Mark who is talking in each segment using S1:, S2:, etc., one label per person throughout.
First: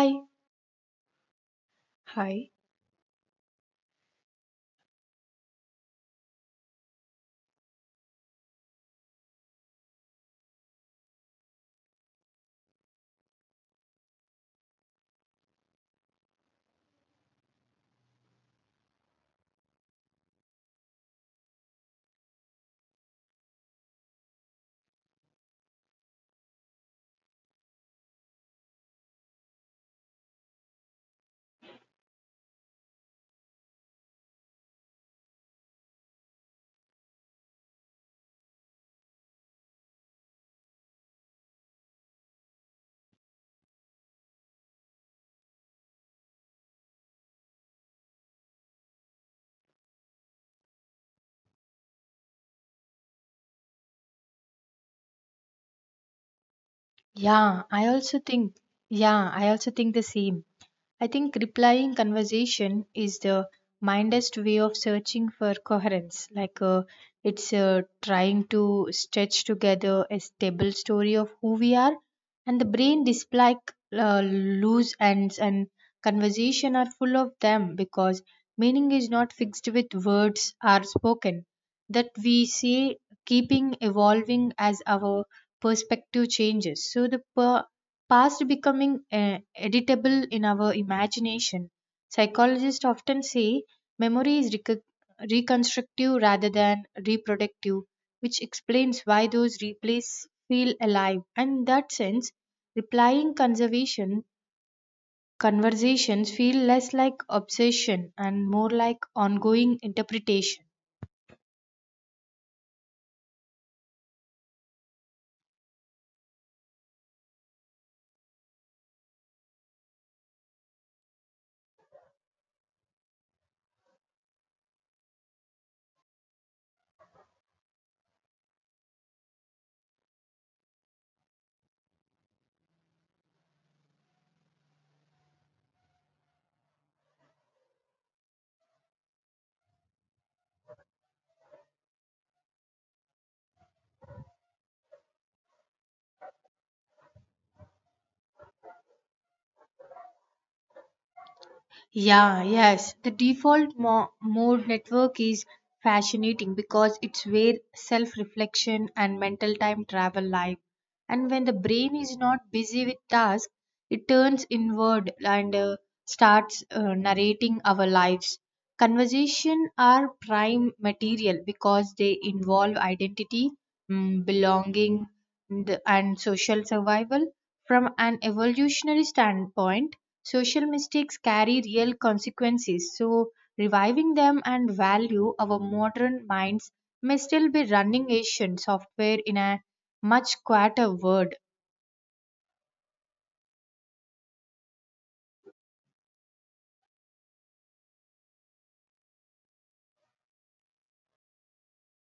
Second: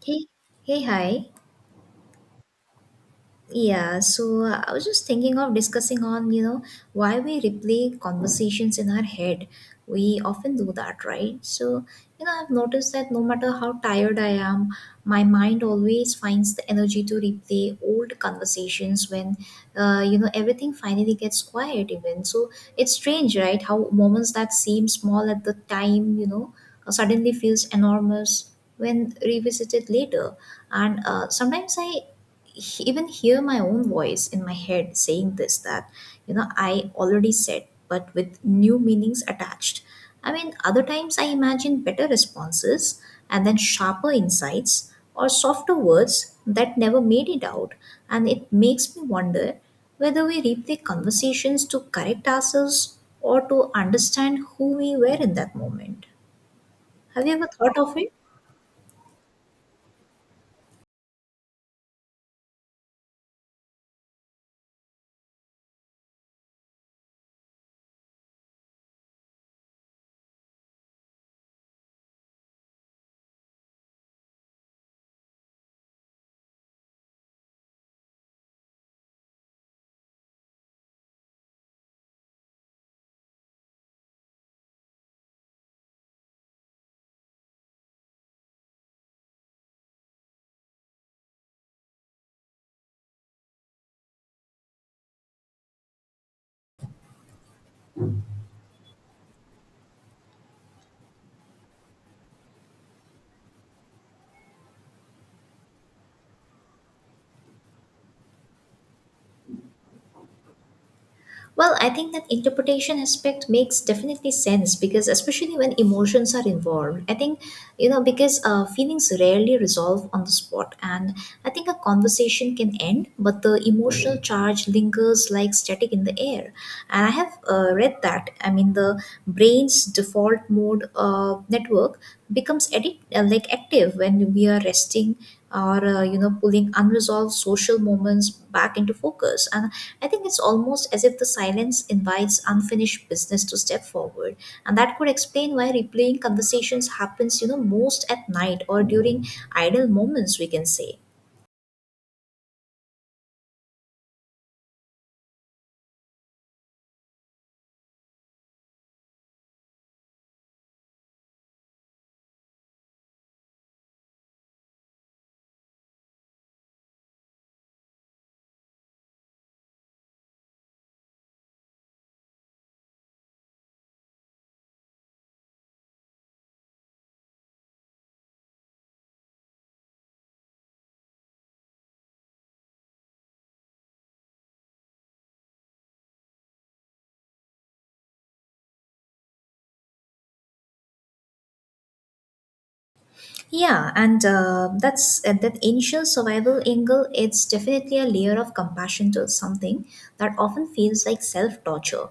S1: Thế thế hả?
S2: Hi.
S1: Yeah, so I was just thinking of discussing on, why we replay conversations in our head. We often do that, right? So, I've noticed that no matter how tired I am, my mind always finds the energy to replay old conversations when, everything finally gets quiet even. So it's strange, right? How moments that seem small at the time, suddenly feels enormous when revisited later. And sometimes I even hear my own voice in my head saying this that I already said, but with new meanings attached. I mean, other times I imagine better responses and then sharper insights or softer words that never made it out. And it makes me wonder whether we replay conversations to correct ourselves or to understand who we were in that moment. Have you ever
S2: Yeah,
S1: thought
S2: I
S1: of it?
S2: also think. Yeah, I also think the same. I think replying conversation is the mindest way of searching for coherence. It's trying to stitch together a stable story of who we are, and the brain dislike loose ends, and conversation are full of them because meaning is not fixed with words are spoken. That we say keeping evolving as our perspective changes. So the past becoming editable in our imagination. Psychologists often say memory is recog reconstructive rather than reproductive, which explains why those replays feel alive. And in that sense, replying conservation conversations feel less like obsession and more like ongoing interpretation.
S1: Well, I think that interpretation aspect makes definitely sense because, especially when emotions are involved, I think, because feelings rarely resolve on the spot. And I think a conversation can end, but the emotional charge lingers like static in the air. And I have read that, I mean, the brain's default mode network becomes like active when we are resting or pulling unresolved social moments back into focus. And I think it's almost as if the silence invites unfinished business to step forward. And that could explain why replaying conversations happens most at night or during idle moments, we can say.
S2: Yeah, yes. The default mode network is fascinating because it's where self reflection and mental time travel live. And when the brain is not busy with tasks, it turns inward and starts narrating our lives. Conversation are prime material because they involve identity, belonging, and social survival. From an evolutionary standpoint, social mistakes carry real consequences, so reviving them and value our modern minds may still be running Asian software in a much quieter world.
S1: Yeah, and that initial survival angle. It's definitely a layer of compassion to something that often feels like self torture.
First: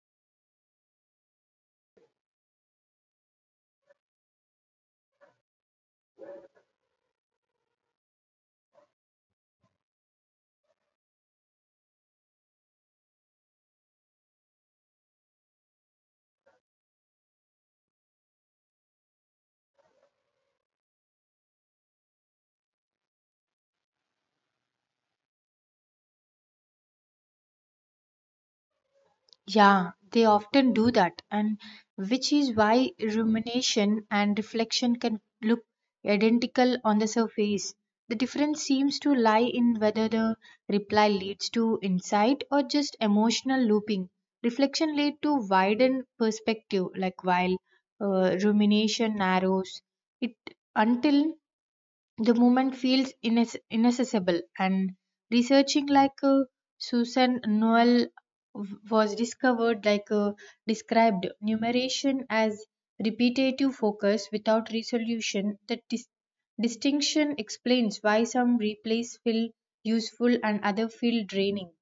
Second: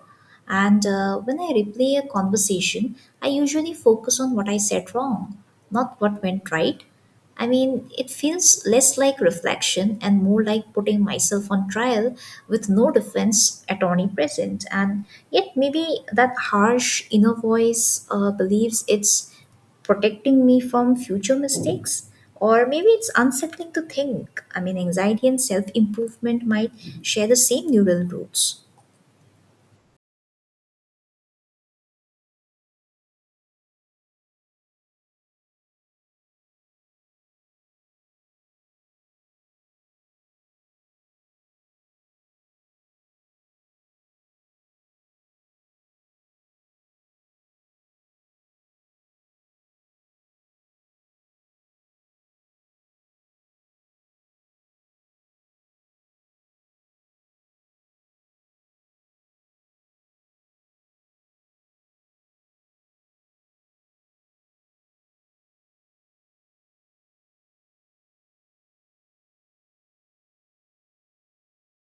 S1: And when I replay a conversation, I usually focus on what I said wrong, not what went right. I mean, it feels less like reflection and more like putting myself on trial with no defense attorney present. And yet, maybe that harsh inner voice believes it's protecting me from future mistakes. Or maybe it's unsettling to think, I mean, anxiety and self improvement might share the same neural roots.
S2: Yeah, they often do that, and which is why rumination and reflection can look identical on the surface. The difference seems to lie in whether the reply leads to insight or just emotional looping. Reflection leads to widened perspective, like while rumination narrows it until the movement feels inaccessible and researching like Susan Noel was discovered like described numeration as repetitive focus without resolution. The distinction explains why some replays feel useful and other feel draining.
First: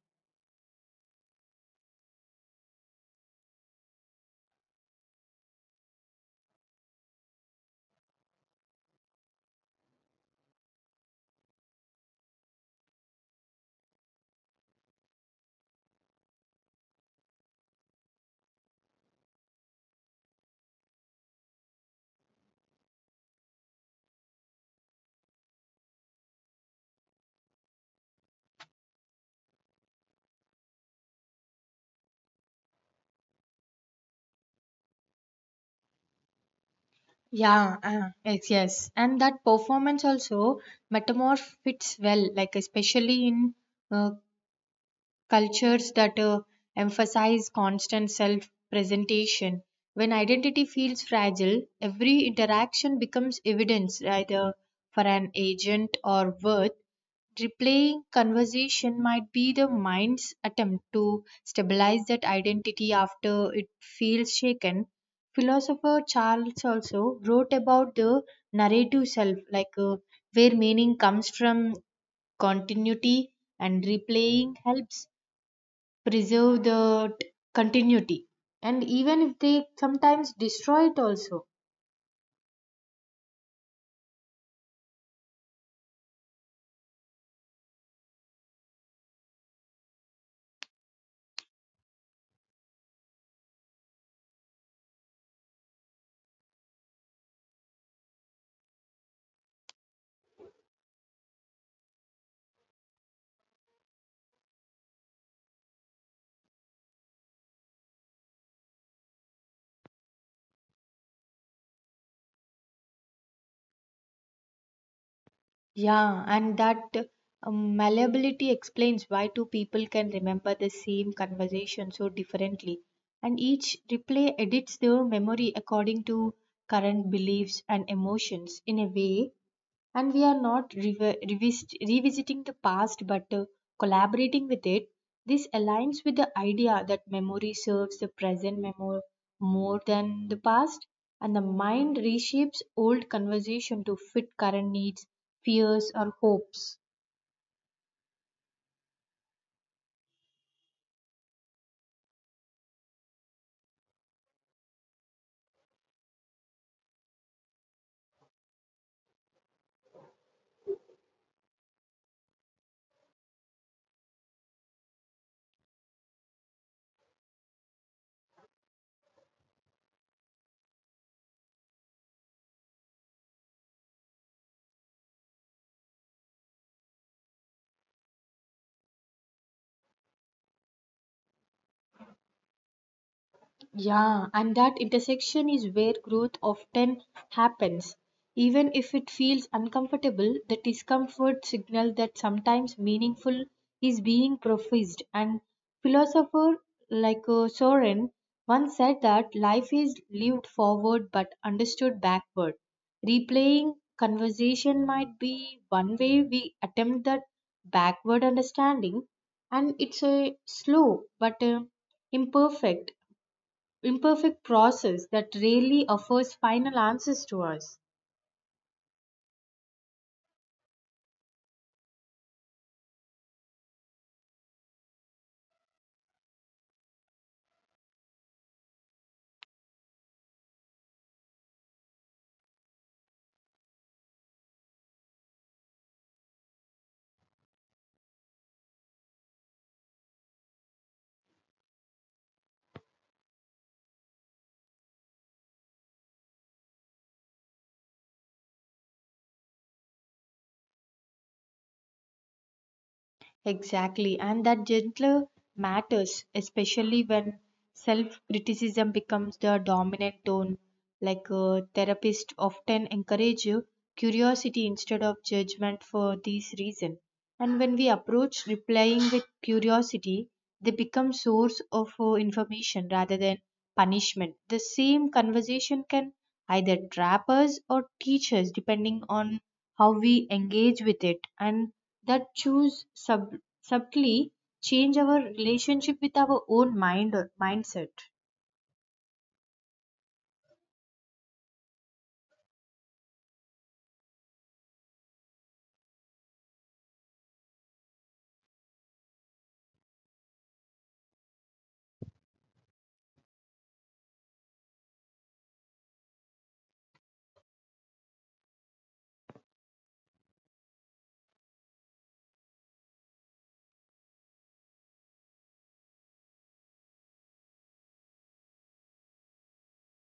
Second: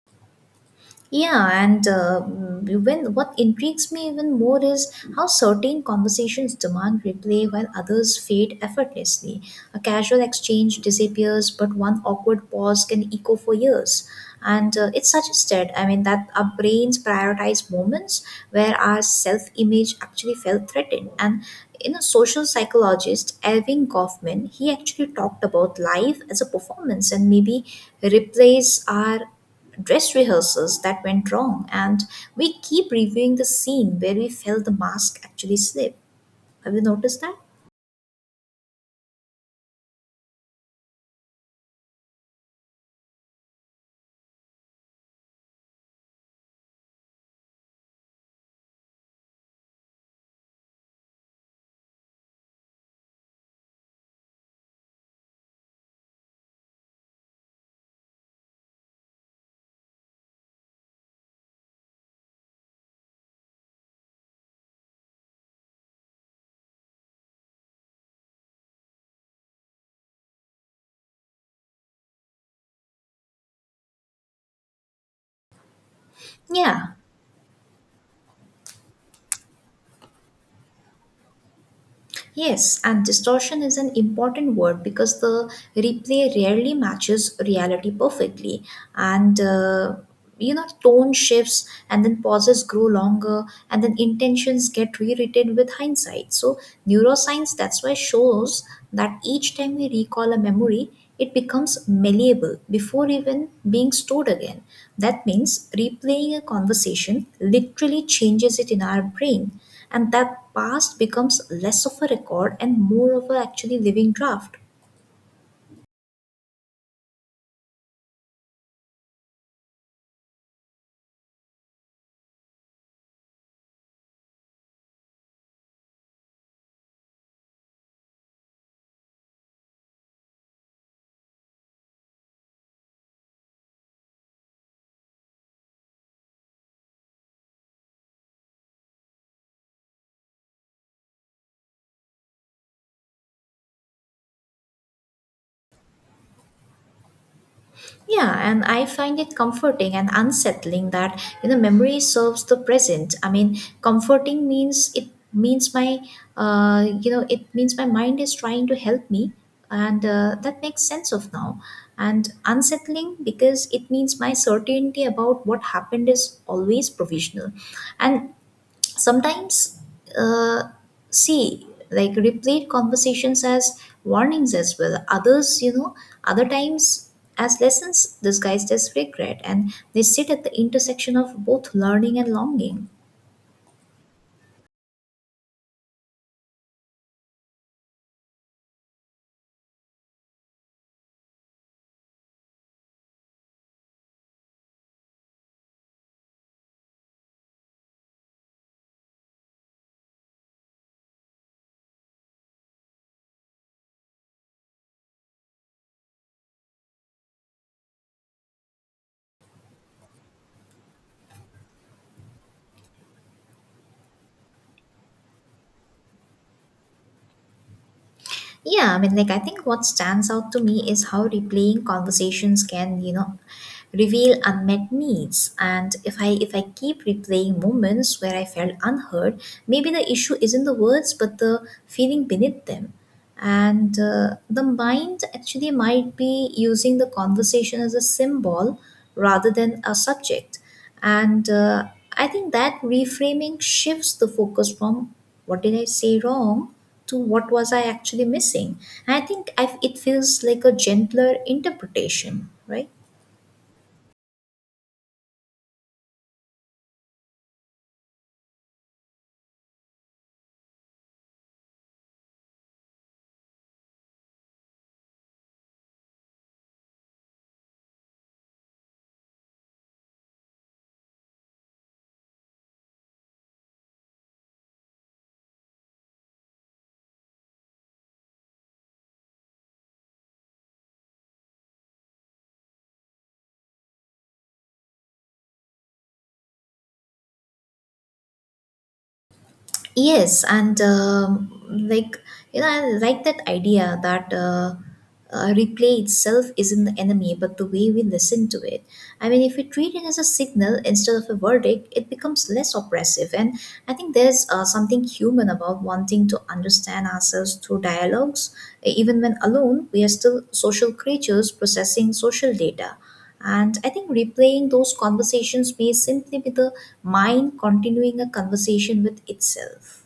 S1: Yeah, and when what intrigues me even more is how certain conversations demand replay while others fade effortlessly. A casual exchange disappears, but one awkward pause can echo for years. And it's suggested, I mean, that our brains prioritize moments where our self-image actually felt threatened. And in a social psychologist, Elvin Kaufman, he actually talked about life as a performance. And maybe replays our dress rehearsals that went wrong, and we keep reviewing the scene where we felt the mask actually slip. Have you noticed that?
S2: Yes, yes, and that performance also metamorph fits well, like especially in uh, cultures that emphasize constant self presentation. When identity feels fragile, every interaction becomes evidence either for an agent or worth. Replaying conversation might be the mind's attempt to stabilize that identity after it feels shaken. Philosopher Charles also wrote about the narrative self, like where meaning comes from continuity, and replaying helps preserve
S1: Yeah.
S2: the continuity, and even if they sometimes destroy it also.
S1: Yes, and distortion is an important word because the replay rarely matches reality perfectly. And, tone shifts and then pauses grow longer and then intentions get rewritten with hindsight. So, neuroscience that's why shows that each time we recall a memory, it becomes malleable before even being stored again. That means replaying a conversation literally changes it in our brain, and that past becomes less of a record and more of a actually living draft.
S2: Yeah, and that malleability explains why two people can remember the same conversation so differently, and each replay edits their memory according to current beliefs and emotions in a way. And we are not revisiting the past but collaborating with it. This aligns with the idea that memory serves the present more than the past, and the mind reshapes old conversation to fit current needs, fears, or hopes.
S1: Yeah, and I find it comforting and unsettling that, memory serves the present. I mean, comforting means it means my it means my mind is trying to help me. And that makes sense of now. And unsettling because it means my certainty about what happened is always provisional. And sometimes, uh, see, like replete conversations as warnings as well. Others, other times, as lessons disguised as regret. And they sit at the intersection of both learning and longing.
S2: Yeah, and that intersection is where growth often happens. Even if it feels uncomfortable, the discomfort signal that sometimes meaningful is being professed. And philosopher like Soren once said that life is lived forward but understood backward. Replaying conversation might be one way we attempt that backward understanding, and it's a slow but imperfect imperfect process that rarely offers final answers to us.
S1: Yeah, I mean, like, I think what stands out to me is how replaying conversations can, reveal unmet needs. And if I keep replaying moments where I felt unheard, maybe the issue isn't the words, but the feeling beneath them. And the mind actually might be using the conversation as a symbol rather than a subject. And I think that reframing shifts the focus from what did I say wrong to what was I actually missing. And I think it feels like a gentler interpretation, right?
S2: Exactly, and that gentler matters, especially when self criticism becomes the dominant tone. Like a therapist often encourage you curiosity instead of judgment for this reason. And when we approach replying with curiosity, they become source of information rather than punishment. The same conversation can either trap us or teach us depending on how we engage with it, and that choose subtly change our relationship with our own mind or mindset.
S1: Yes, and like, I like that idea that replay itself isn't the enemy, but the way we listen to it. I mean, if we treat it as a signal instead of a verdict, it becomes less oppressive. And I think there's something human about wanting to understand ourselves through dialogues. Even when alone, we are still social creatures processing social data. And I think replaying those conversations may simply be the mind continuing a conversation with itself.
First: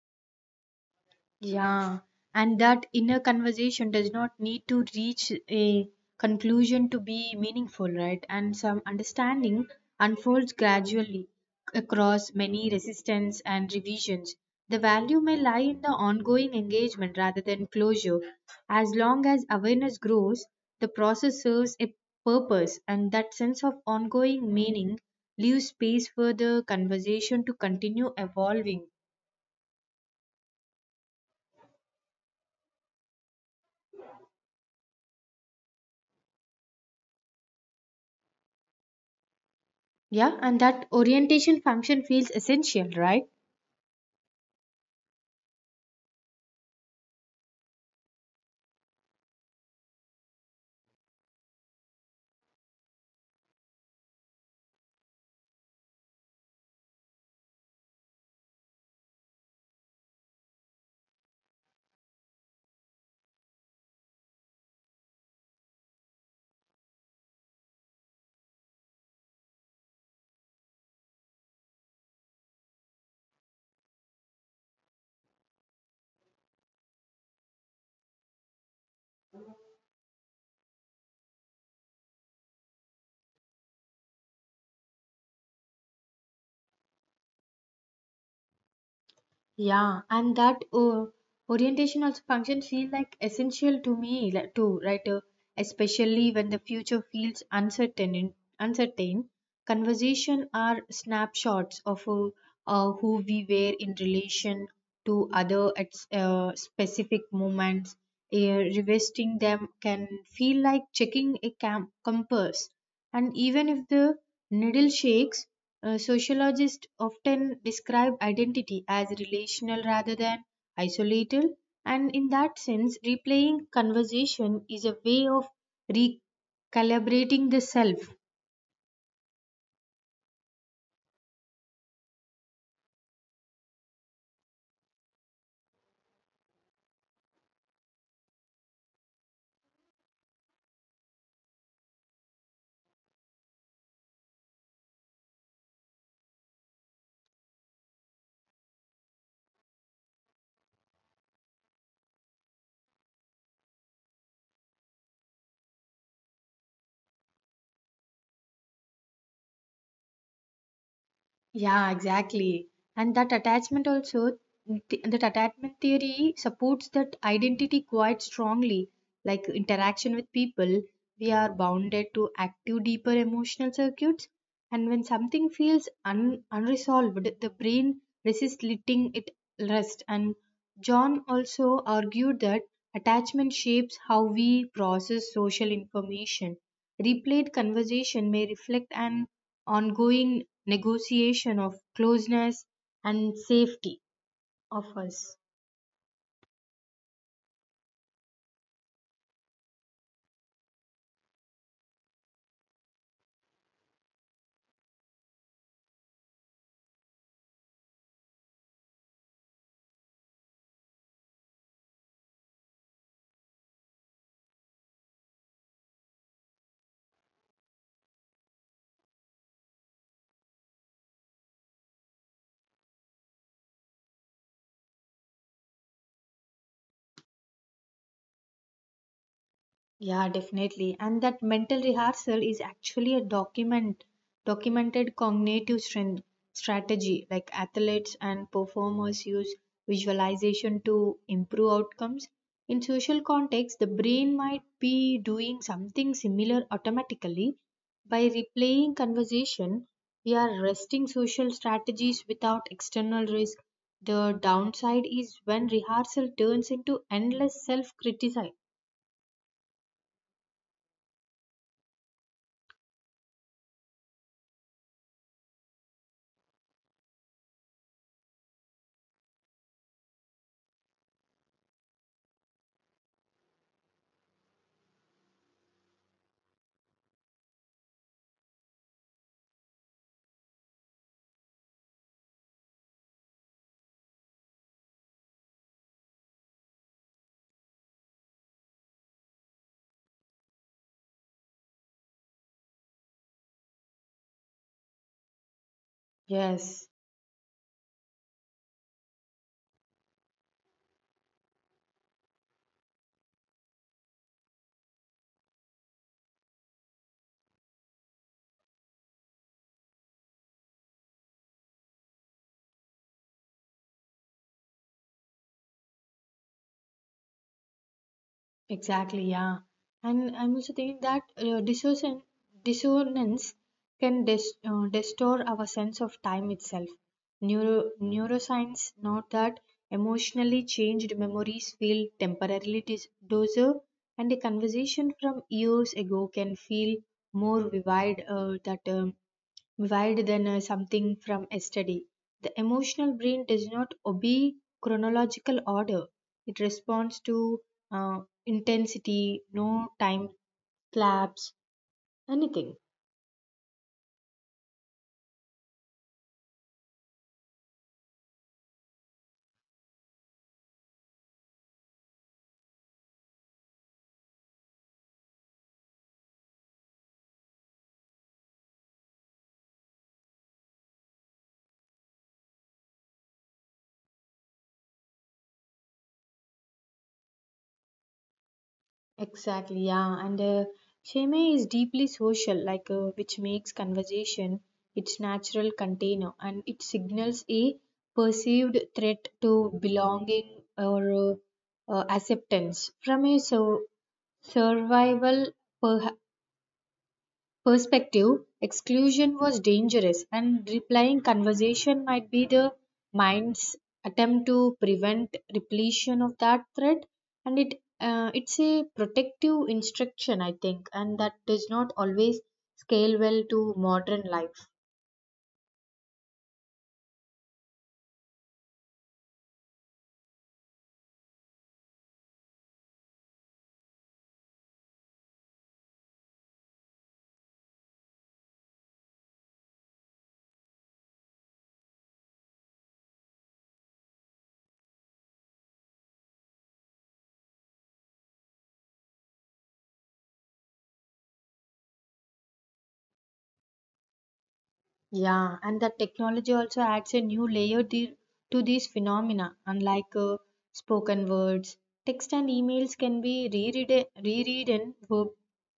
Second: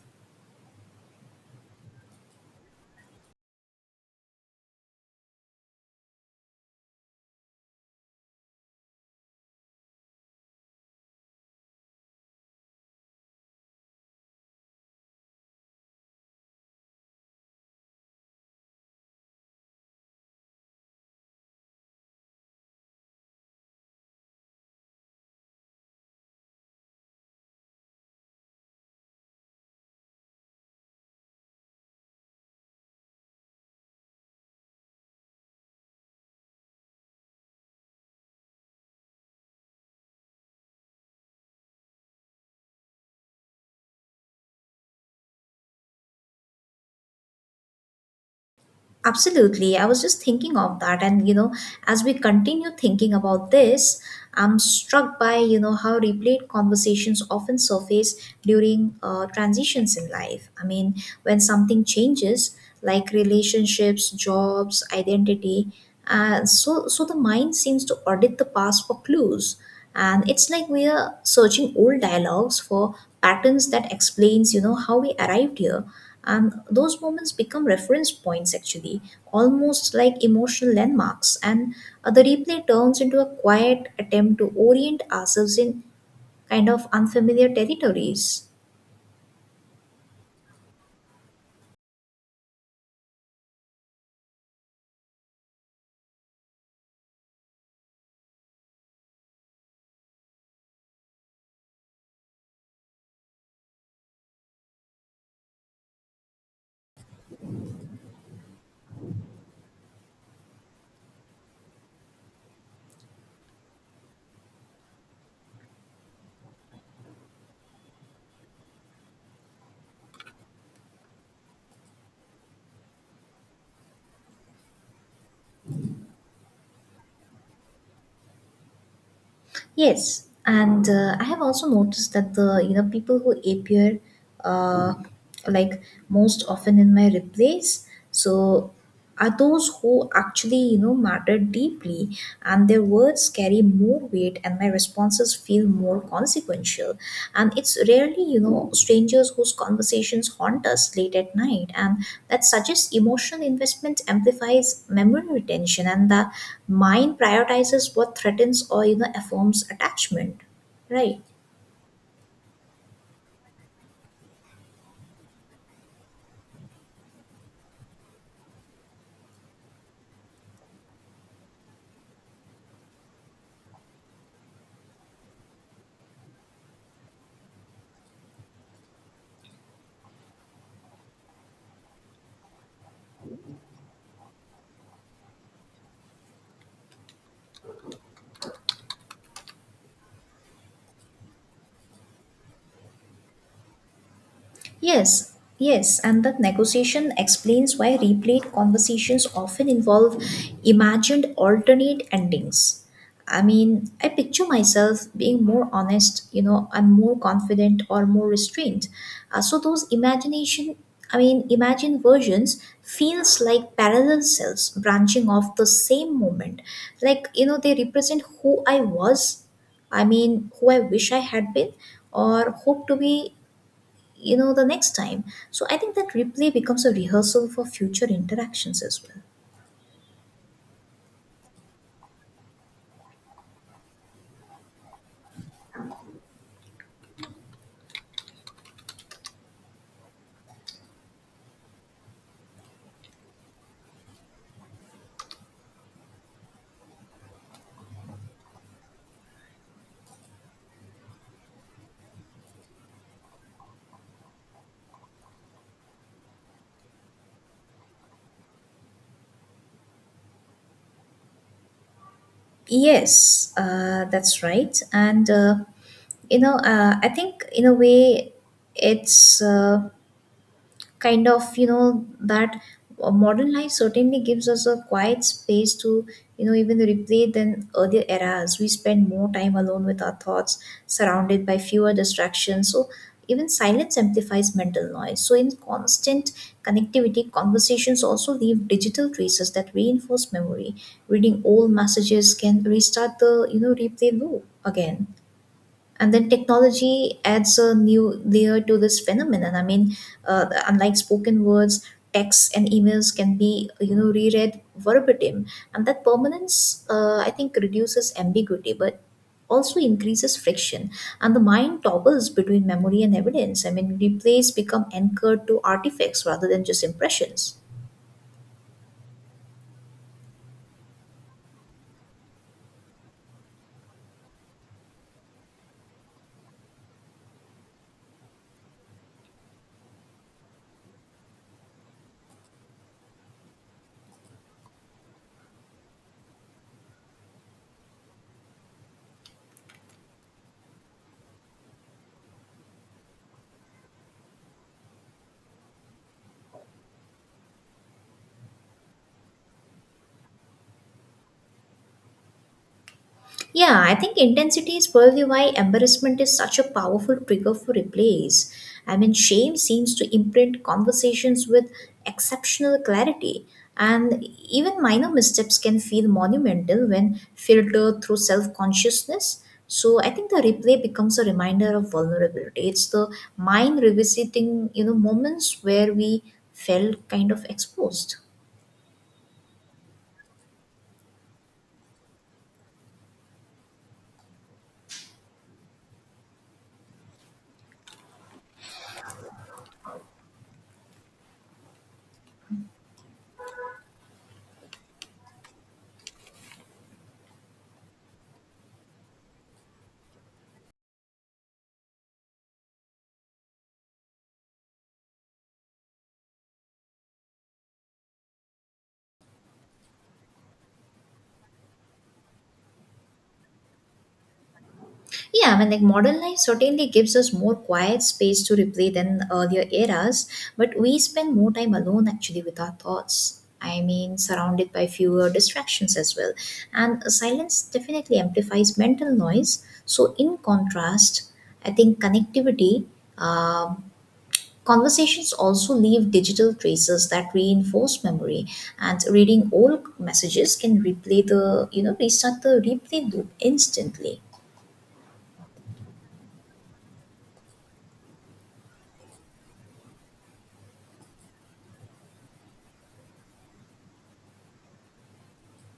S2: Yeah, and that inner conversation does not need to reach a conclusion to be meaningful, right? And some understanding unfolds gradually across many resistance and revisions. The value may lie in the ongoing engagement rather than closure. As long as awareness grows, the process serves a purpose, and that sense of ongoing meaning leaves space for the conversation to continue evolving. Yeah, and that orientation function feels essential, right?
S1: Absolutely. I was just thinking of that. And, as we continue thinking about this, I'm struck by, how replayed conversations often surface during transitions in life. I mean, when something changes, like relationships, jobs, identity, so the mind seems to audit the past for clues. And it's like we are searching old dialogues for patterns that explains, how we arrived here. And those moments become reference points actually, almost like emotional landmarks. And the replay turns into a quiet attempt to orient ourselves in kind of unfamiliar territories.
S2: Yeah, and that orientation also function feel like essential to me like, too, right? Especially when the future feels uncertain. Uncertain, conversation are snapshots of who we were in relation to other at specific moments. Revisiting them can feel like checking a compass. And even if the needle shakes, sociologists often describe identity as relational rather than isolated. And in that sense, replaying conversation is a way of recalibrating the self.
S1: Yes, and I have also noticed that the people who appear uh, like most often in my replays. So are those who actually matter deeply, and their words carry more weight and my responses feel more consequential. And it's rarely strangers whose conversations haunt us late at night. And that suggests emotional investment amplifies memory retention, and the mind prioritizes what threatens or affirms attachment, right?
S2: Yeah, exactly. And that attachment also, that attachment theory supports that identity quite strongly. Like interaction with people, we are bounded to active, deeper emotional circuits. And when something feels unresolved, the brain resists letting it rest. And John also argued that attachment shapes how we process social information. Replayed conversation may reflect an ongoing negotiation of closeness and safety of
S1: Yes,
S2: us.
S1: yes, and that negotiation explains why replayed conversations often involve imagined alternate endings. I mean, I picture myself being more honest, I'm more confident or more restrained. So those imagination, I mean, imagined versions feels like parallel selves branching off the same moment. Like, they represent who I was, I mean, who I wish I had been or hope to be the next time. So I think that replay becomes a rehearsal for future interactions as well.
S2: Yeah, definitely. And that mental rehearsal is actually a documented cognitive strength strategy. Like athletes and performers use visualization to improve outcomes. In social context, the brain might be doing something similar automatically. By replaying conversation, we are resting social strategies without external risk. The downside is when rehearsal turns into endless self criticism.
S1: Yes, that's right, and I think in a way it's kind of that modern life certainly gives us a quiet space to even replay than earlier eras. We spend more time alone with our thoughts, surrounded by fewer distractions. So even silence amplifies mental noise. So in constant connectivity, conversations also leave digital traces that reinforce memory. Reading old messages can restart the replay loop again. And then
S2: Yes.
S1: technology adds a new layer to this phenomenon. I mean, unlike spoken words, texts and emails can be reread verbatim. And that permanence, I think, reduces ambiguity but also increases friction. And the mind toggles between memory and evidence. I mean, replays become anchored to artifacts rather than just impressions.
S2: Exactly, yeah. And I'm also thinking that dissonance can distort our sense of time itself. Neuroscience note that emotionally changed memories feel temporarily dozer, and a conversation from years ago can feel more vivid that wild than something from yesterday. The emotional brain does not obey chronological order. It responds to uh, intensity, no time lapse, anything.
S1: Yeah, I think intensity is probably why embarrassment is such a powerful trigger for replays. I mean, shame seems to imprint conversations with exceptional clarity, and even minor missteps can feel monumental when filtered through self consciousness. So I think the replay becomes a reminder of vulnerability. It's the mind revisiting, moments where we felt kind of exposed.
S2: Exactly, yeah. And shame is deeply social, like which makes conversation its natural container, and it signals a perceived threat to belonging or acceptance from a so survival perspective, exclusion was dangerous, and replying conversation might be the mind's attempt to prevent repletion of that threat. And it's a protective instruction, I think, and that does not always scale well to modern life.
S1: Yeah, I mean, like modern life certainly gives us more quiet space to replay than earlier eras, but we spend more time alone actually with our thoughts. I mean, surrounded by fewer distractions as well. And silence definitely amplifies mental noise. So, in contrast, I think connectivity, um, conversations also leave digital traces that reinforce memory. And reading old messages can restart the replay loop instantly.
S2: Yeah, and that technology also adds a new layer to these phenomena. Unlike spoken words, text and emails can be reread in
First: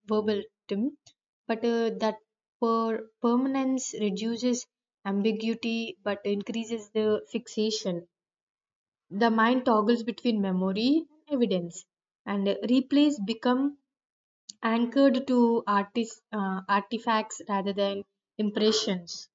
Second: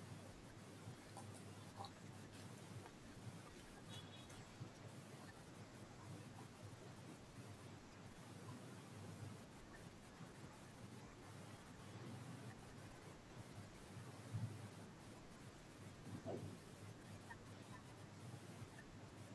S2: verbatim, but that permanence reduces ambiguity but increases the fixation. The mind toggles between memory and evidence, and replays become anchored to artifacts rather than impressions.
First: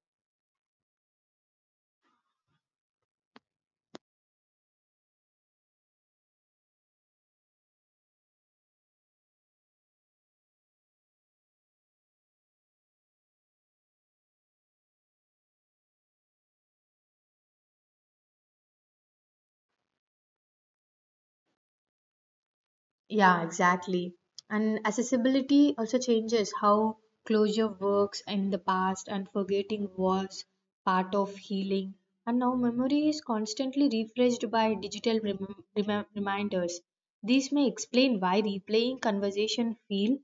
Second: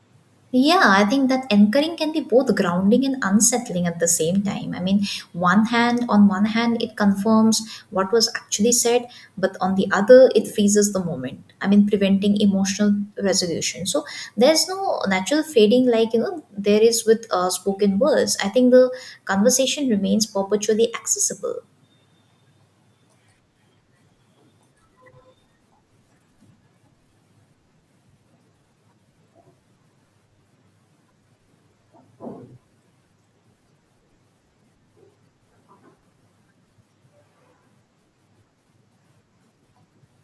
S1: Yeah, I think that anchoring can be both grounding and unsettling at the same time. I mean, one hand on one hand it confirms what was actually said, but on the other it freezes the moment. I mean, preventing emotional resolution. So there's no natural fading like there is with spoken words. I think the conversation remains perpetually accessible.
S2: Yeah, exactly. And accessibility also changes how closure works in the past, and forgetting was part of healing. And now memory is constantly refreshed by digital reminders. These may explain why replaying conversation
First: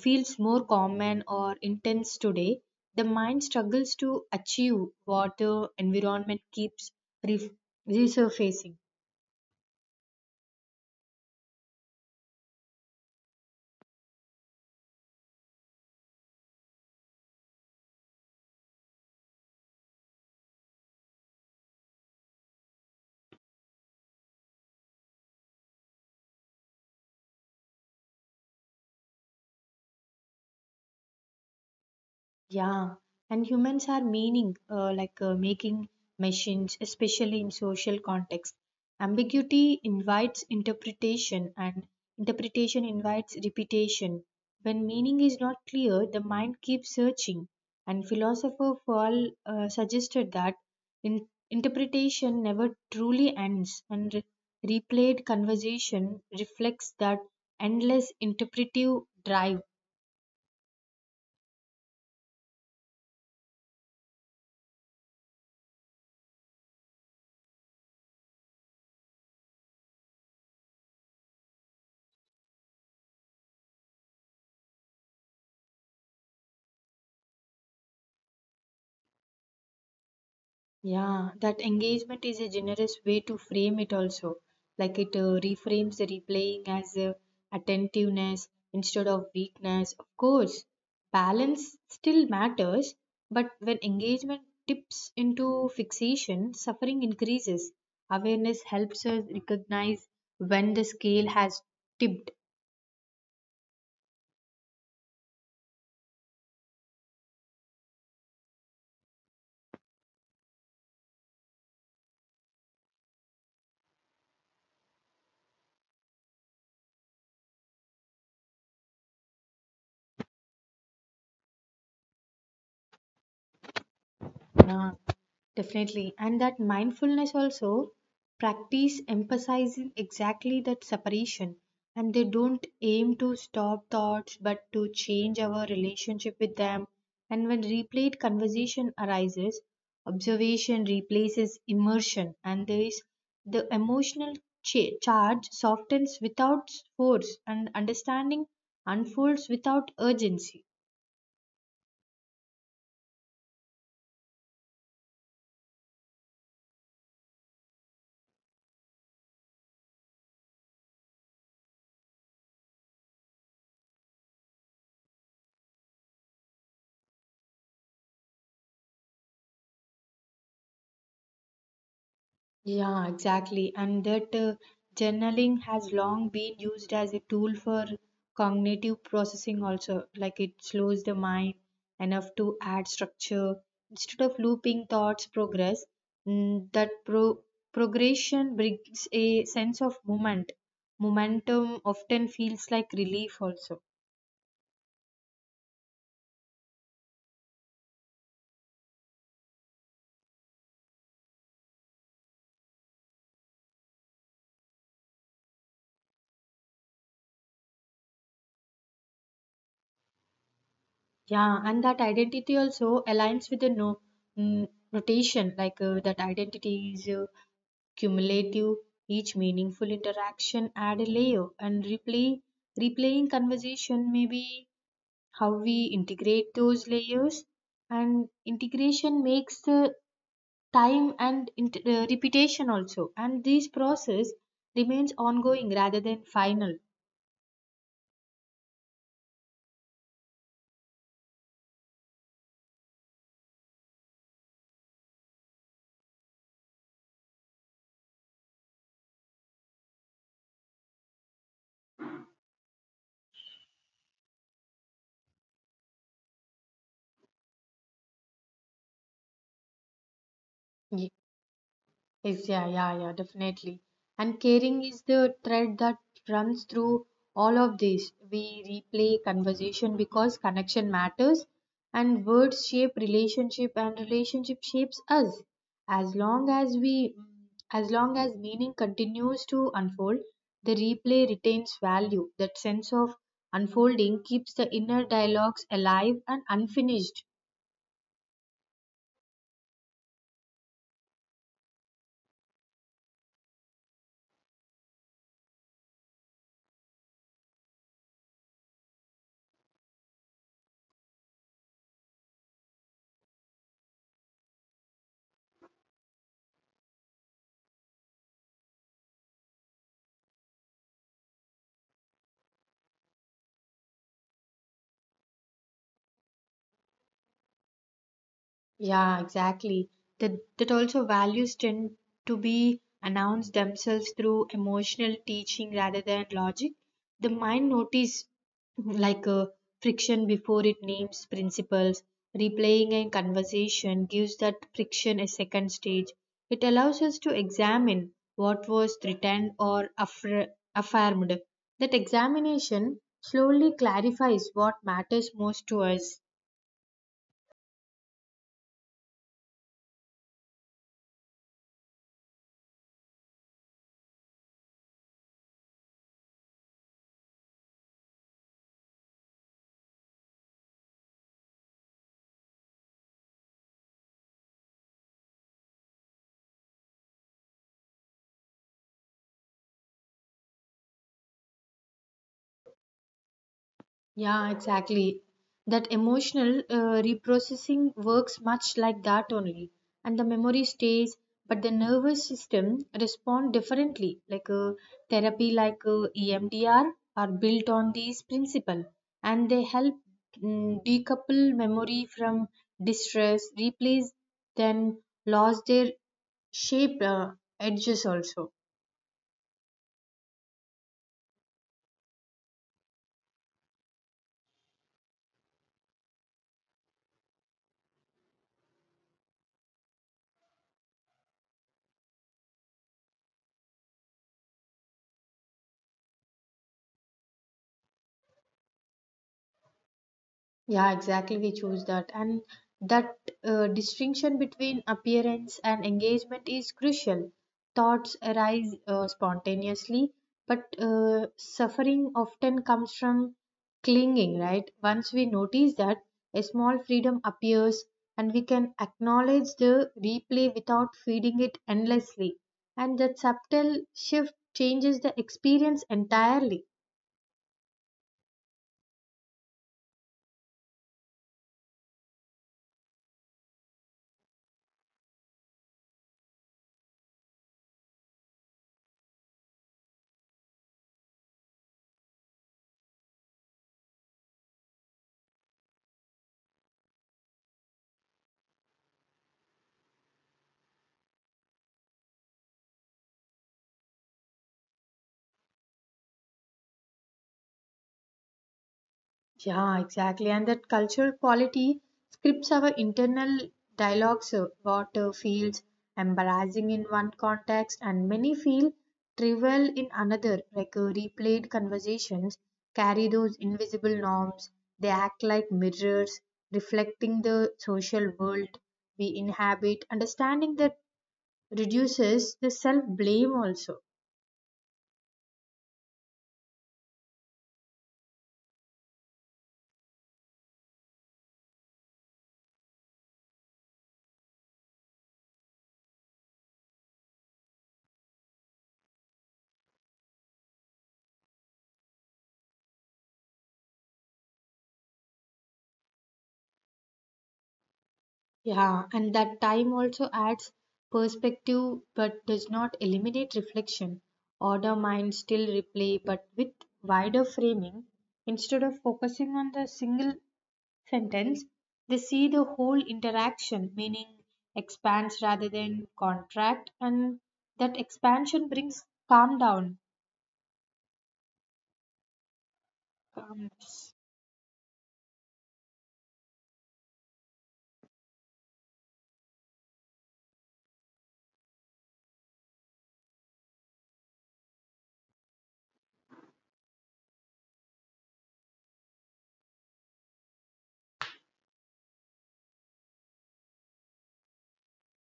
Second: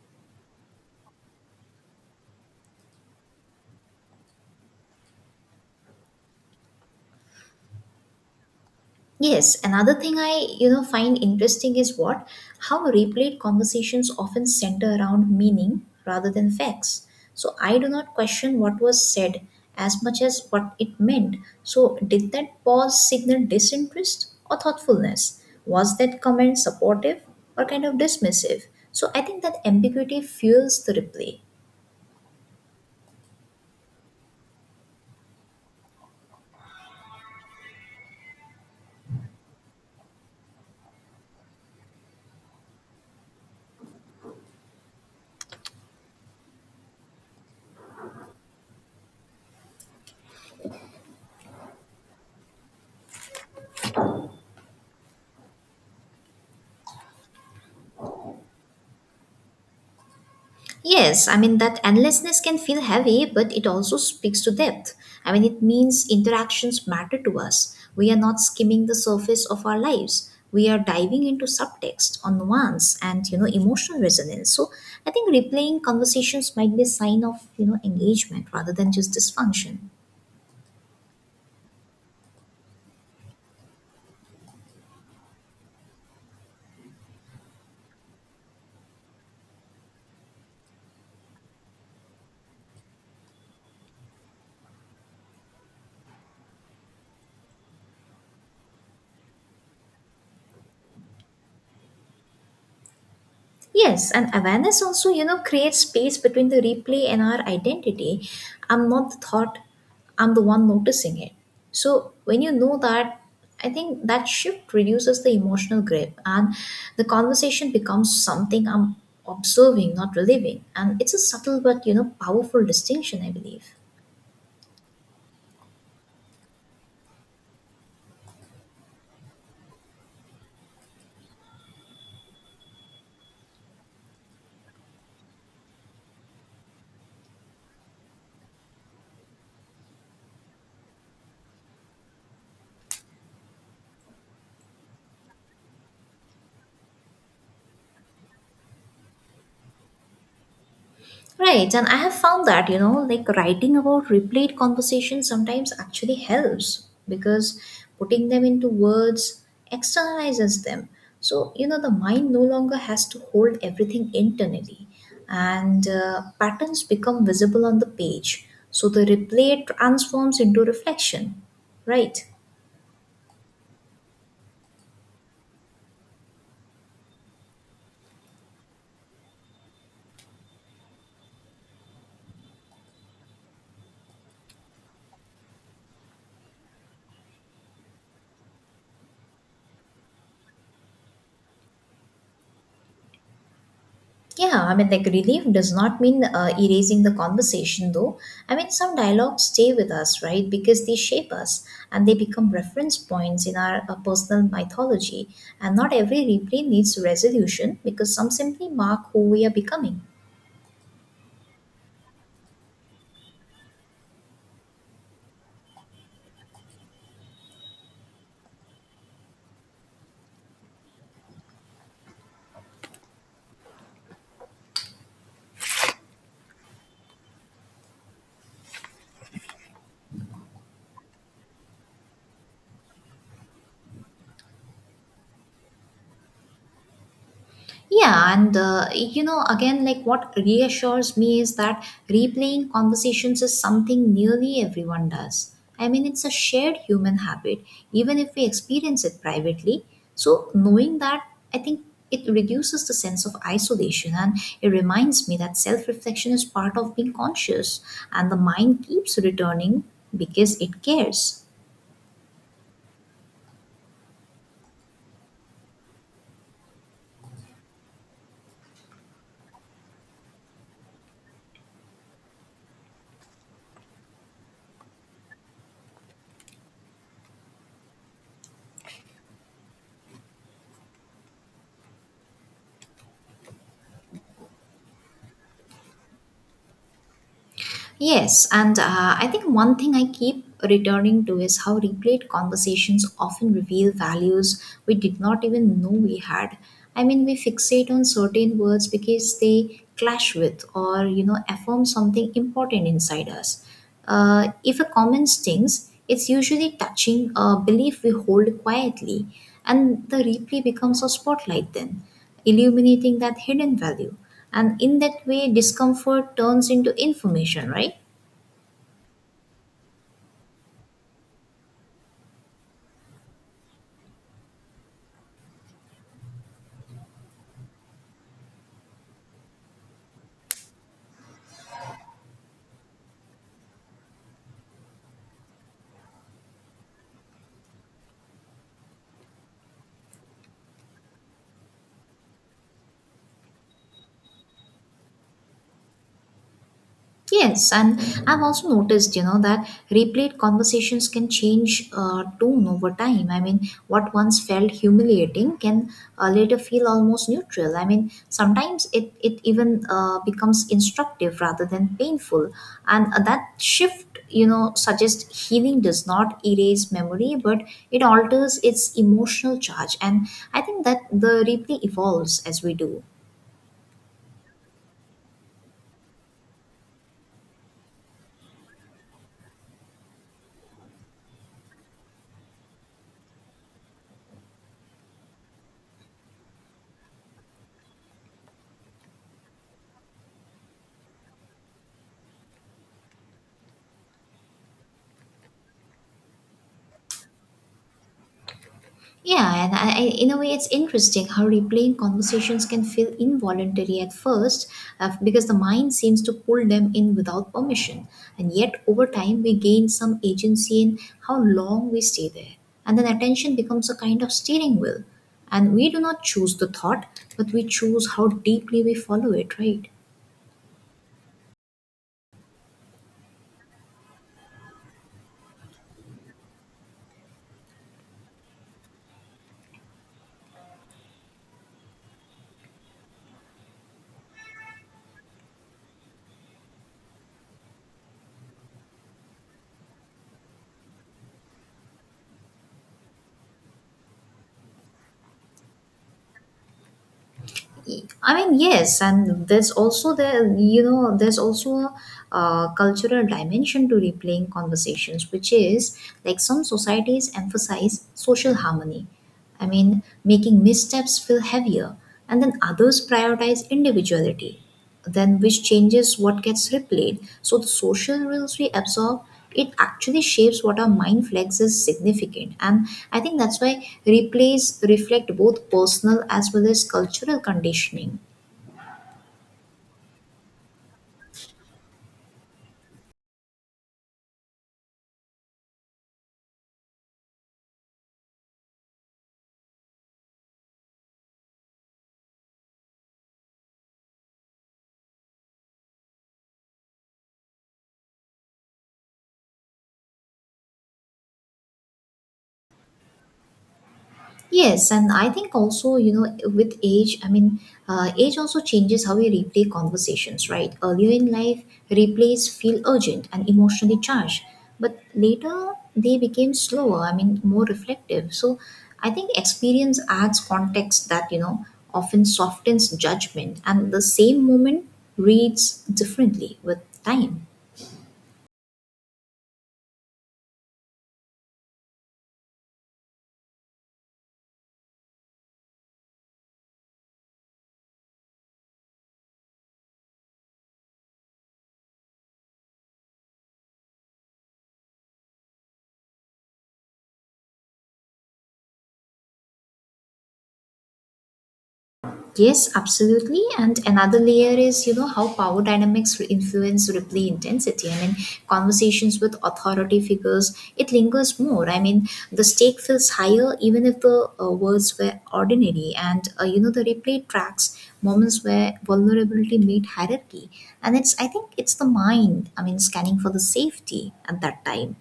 S2: feels more common or intense today. The mind struggles to achieve what the environment keeps ref resurfacing.
S1: Yes, another thing I find interesting is what how replayed conversations often center around meaning rather than facts. So I do not question what was said as much as what it meant. So did that pause signal disinterest or thoughtfulness? Was that comment supportive or kind of dismissive? So I think that ambiguity fuels the replay.
S2: Yeah, and humans are meaning making machines, especially in social context. Ambiguity invites interpretation, and interpretation invites repetition. When meaning is not clear, the mind keeps searching. And philosopher Paul suggested that interpretation never truly ends, and replayed conversation reflects that endless interpretive drive.
S1: Yes, I mean that endlessness can feel heavy, but it also speaks to depth. I mean, it means interactions matter to us. We are not skimming the surface of our lives. We are diving into subtext, nuance, and emotional resonance. So I think replaying conversations might be a sign of engagement rather than just dysfunction.
S2: Yeah, that engagement is a generous way to frame it also. Like it reframes the replaying as attentiveness instead of weakness. Of course, balance still matters, but when engagement tips into fixation, suffering increases. Awareness helps us recognize when the scale has tipped.
S1: Yes, and awareness also, creates space between the replay and our identity. I'm not the thought, I'm the one noticing it. So when you know that, I think that shift reduces the emotional grip and the conversation becomes something I'm observing, not reliving. And it's a subtle but, powerful distinction, I believe.
S2: Yeah, definitely. And that mindfulness also practice emphasizing exactly that separation. And they don't aim to stop thoughts but to change our relationship with them. And when replayed conversation arises, observation replaces immersion, and there is the emotional charge softens without force, and understanding unfolds without urgency.
S1: Right, and I have found that, like writing about replayed conversations sometimes actually helps because putting them into words externalizes them. So, the mind no longer has to hold everything internally, and patterns become visible on the page. So the replay transforms into reflection, right?
S2: Yeah, exactly. And that journaling has long been used as a tool for cognitive processing, also. Like it slows the mind enough to add structure. Instead of looping thoughts, progress, mm, that pro- progression brings a sense of movement. Momentum often feels like relief, also.
S1: Yeah, I mean, like relief does not mean erasing the conversation, though. I mean, some dialogues stay with us, right? Because they shape us and they become reference points in our personal mythology. And not every replay needs resolution because some simply mark who we are becoming.
S2: Yeah, and that identity also aligns with the no, mm, rotation, like that identity is cumulative, each meaningful interaction add a layer, and replaying conversation may be how we integrate those layers, and integration makes the time and repetition also, and this process remains ongoing rather than final.
S1: Yeah, and you know, again, like what reassures me is that replaying conversations is something nearly everyone does. I mean, it's a shared human habit, even if we experience it privately. So, knowing that, I think it reduces the sense of isolation and it reminds me that self reflection is part of being conscious, and the mind keeps returning because it cares.
S2: Yes, definitely. And caring is the thread that runs through all of this. We replay conversation because connection matters, and words shape relationship, and relationship shapes us. As long as we, as long as meaning continues to unfold, the replay retains value. That sense of unfolding keeps the inner dialogues alive and unfinished.
S1: Yes, and I think one thing I keep returning to is how replayed conversations often reveal values we did not even know we had. I mean, we fixate on certain words because they clash with or, affirm something important inside us. If a comment stings, it's usually touching a belief we hold quietly, and the replay becomes a spotlight then, illuminating that hidden value. And in that way, discomfort turns into information, right?
S2: Yeah, exactly. That also values tend to be announced themselves through emotional teaching rather than logic. The mind notice like a friction before it names principles. Replaying a conversation gives that friction a second stage. It allows us to examine what was threatened or affirmed. That examination slowly clarifies what matters most to us.
S1: Yes, and I've also noticed, that replayed conversations can change tone over time. I mean, what once felt humiliating can later feel almost neutral. I mean, sometimes it even becomes instructive rather than painful, and that shift, suggests healing does not erase memory, but it alters its emotional charge. And I think that the replay evolves as we do.
S2: Yeah, exactly. That emotional reprocessing works much like that only. And the memory stays, but the nervous system respond differently. Like a therapy like EMDR are built on these principle, and they help decouple memory from distress, replace then lost their shape edges also.
S1: Yeah, and in a way, it's interesting how replaying conversations can feel involuntary at first because the mind seems to pull them in without permission. And yet, over time, we gain some agency in how long we stay there. And then attention becomes a kind of steering wheel. And we do not choose the thought, but we choose how deeply we follow it, right?
S2: Yeah, exactly. We choose that. And that distinction between appearance and engagement is crucial. Thoughts arise spontaneously, but suffering often comes from clinging, right? Once we notice that, a small freedom appears and we can acknowledge the replay without feeding it endlessly. And that subtle shift changes the experience entirely.
S1: I mean, yes, and there's also a cultural dimension to replaying conversations, which is like some societies emphasize social harmony. I mean, making missteps feel heavier, and then others prioritize individuality then which changes what gets replayed. So the social rules we absorb, it actually shapes what our mind flex is significant. And I think that's why replays reflect both personal as well as cultural conditioning.
S2: Yeah, exactly. And that cultural quality scripts our internal dialogues. What feels embarrassing in one context and many feel trivial in another, like replayed conversations carry those invisible norms. They act like mirrors, reflecting the social world we inhabit. Understanding that reduces the self blame also.
S1: Yes, and I think also, with age, I mean, age also changes how we replay conversations, right? Earlier in life, replays feel urgent and emotionally charged, but later they became slower, I mean, more reflective. So I think experience adds context that, often softens judgment, and the same moment reads differently with time.
S2: Yeah, and that time also adds perspective but does not eliminate reflection. Order mind still replay but with wider framing. Instead of focusing on the single sentence, they see the whole interaction, meaning expands rather than contract, and that expansion brings
S1: Yes, absolutely. And
S2: calmness.
S1: another layer is, how power dynamics influence replay intensity. I mean, conversations with authority figures, it lingers more. I mean, the stake feels higher even if the words were ordinary. And, you know, the replay tracks moments where vulnerability meet hierarchy. And it's, I think it's the mind, I mean, scanning for the safety at that time.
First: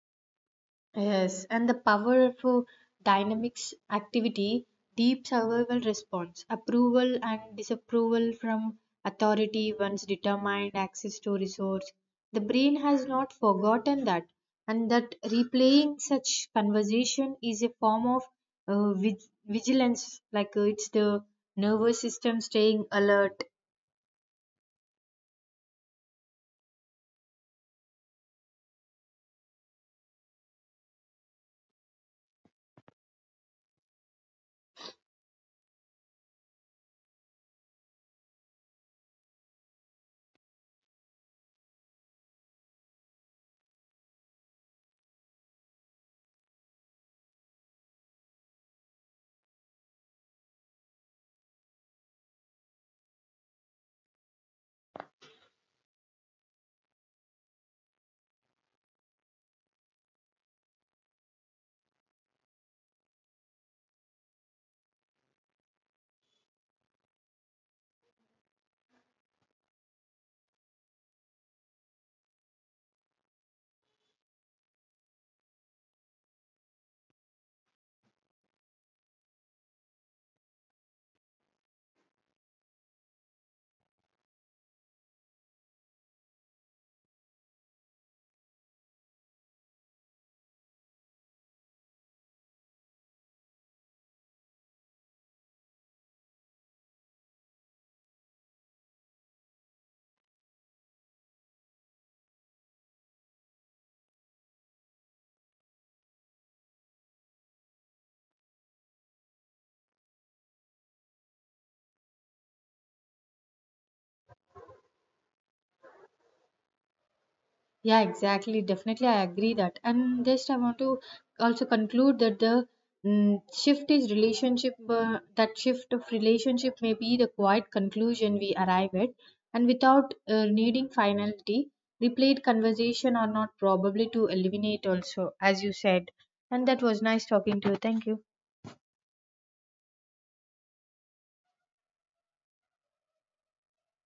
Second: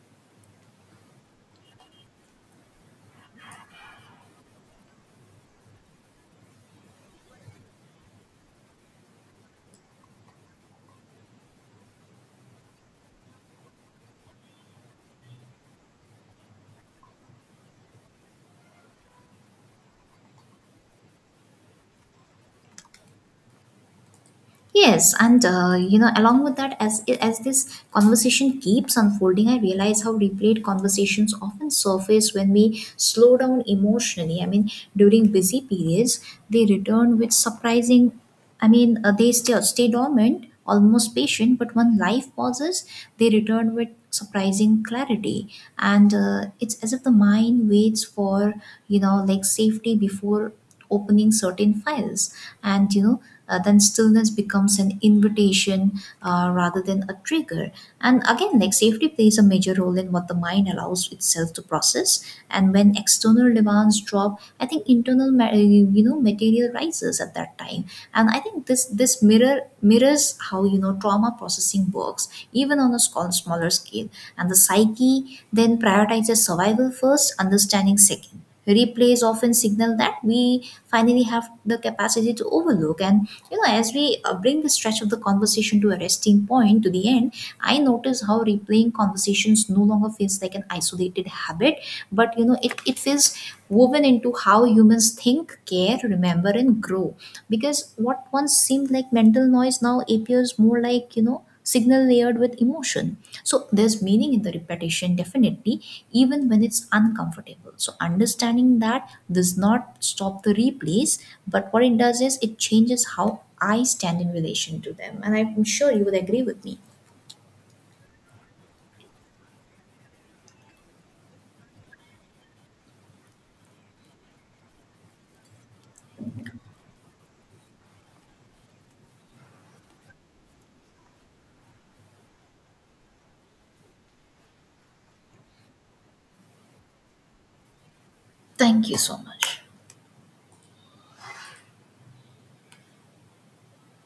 S2: Yes, and the power of dynamics activity, deep survival response, approval and disapproval from authority once determined access to resource. The brain has not forgotten that, and that replaying such conversation is a form of vigilance, like it's the nervous system staying alert.
S1: Yes, and you know, along with that, as this conversation keeps unfolding, I realize how replayed conversations often surface when we slow down emotionally. I mean, during busy periods, they return with surprising. I mean, they still stay dormant, almost patient, but when life pauses, they return with surprising clarity, and it's as if the mind waits for you know like safety before opening certain files and you know then stillness becomes an invitation rather than a trigger. And again, like safety plays a major role in what the mind allows itself to process. And when external demands drop, I think internal you know, material rises at that time. And I think this mirrors how you know trauma processing works even on a small, smaller scale. And the psyche then prioritizes survival first, understanding second. Replays often signal that we finally have the capacity to overlook. And you know, as we bring the stretch of the conversation to a resting point, to the end, I notice how replaying conversations no longer feels like an isolated habit, but you know it feels woven into how humans think, care, remember and grow. Because what once seemed like mental noise now appears more like you know signal layered with emotion. So there's meaning in the repetition, definitely, even when it's uncomfortable. So understanding that does not stop the replays, but what it does is it changes how I stand in relation to them. And I'm sure you would agree with me.
S2: Yeah, exactly. Definitely, I agree that. And just I want to also conclude that the shift is relationship. That shift of relationship may be the quiet conclusion we arrive at, and without needing finality, replayed conversation are not probably to eliminate. Also, as you said, and that was nice talking to you. Thank you.
S1: Thank you so much.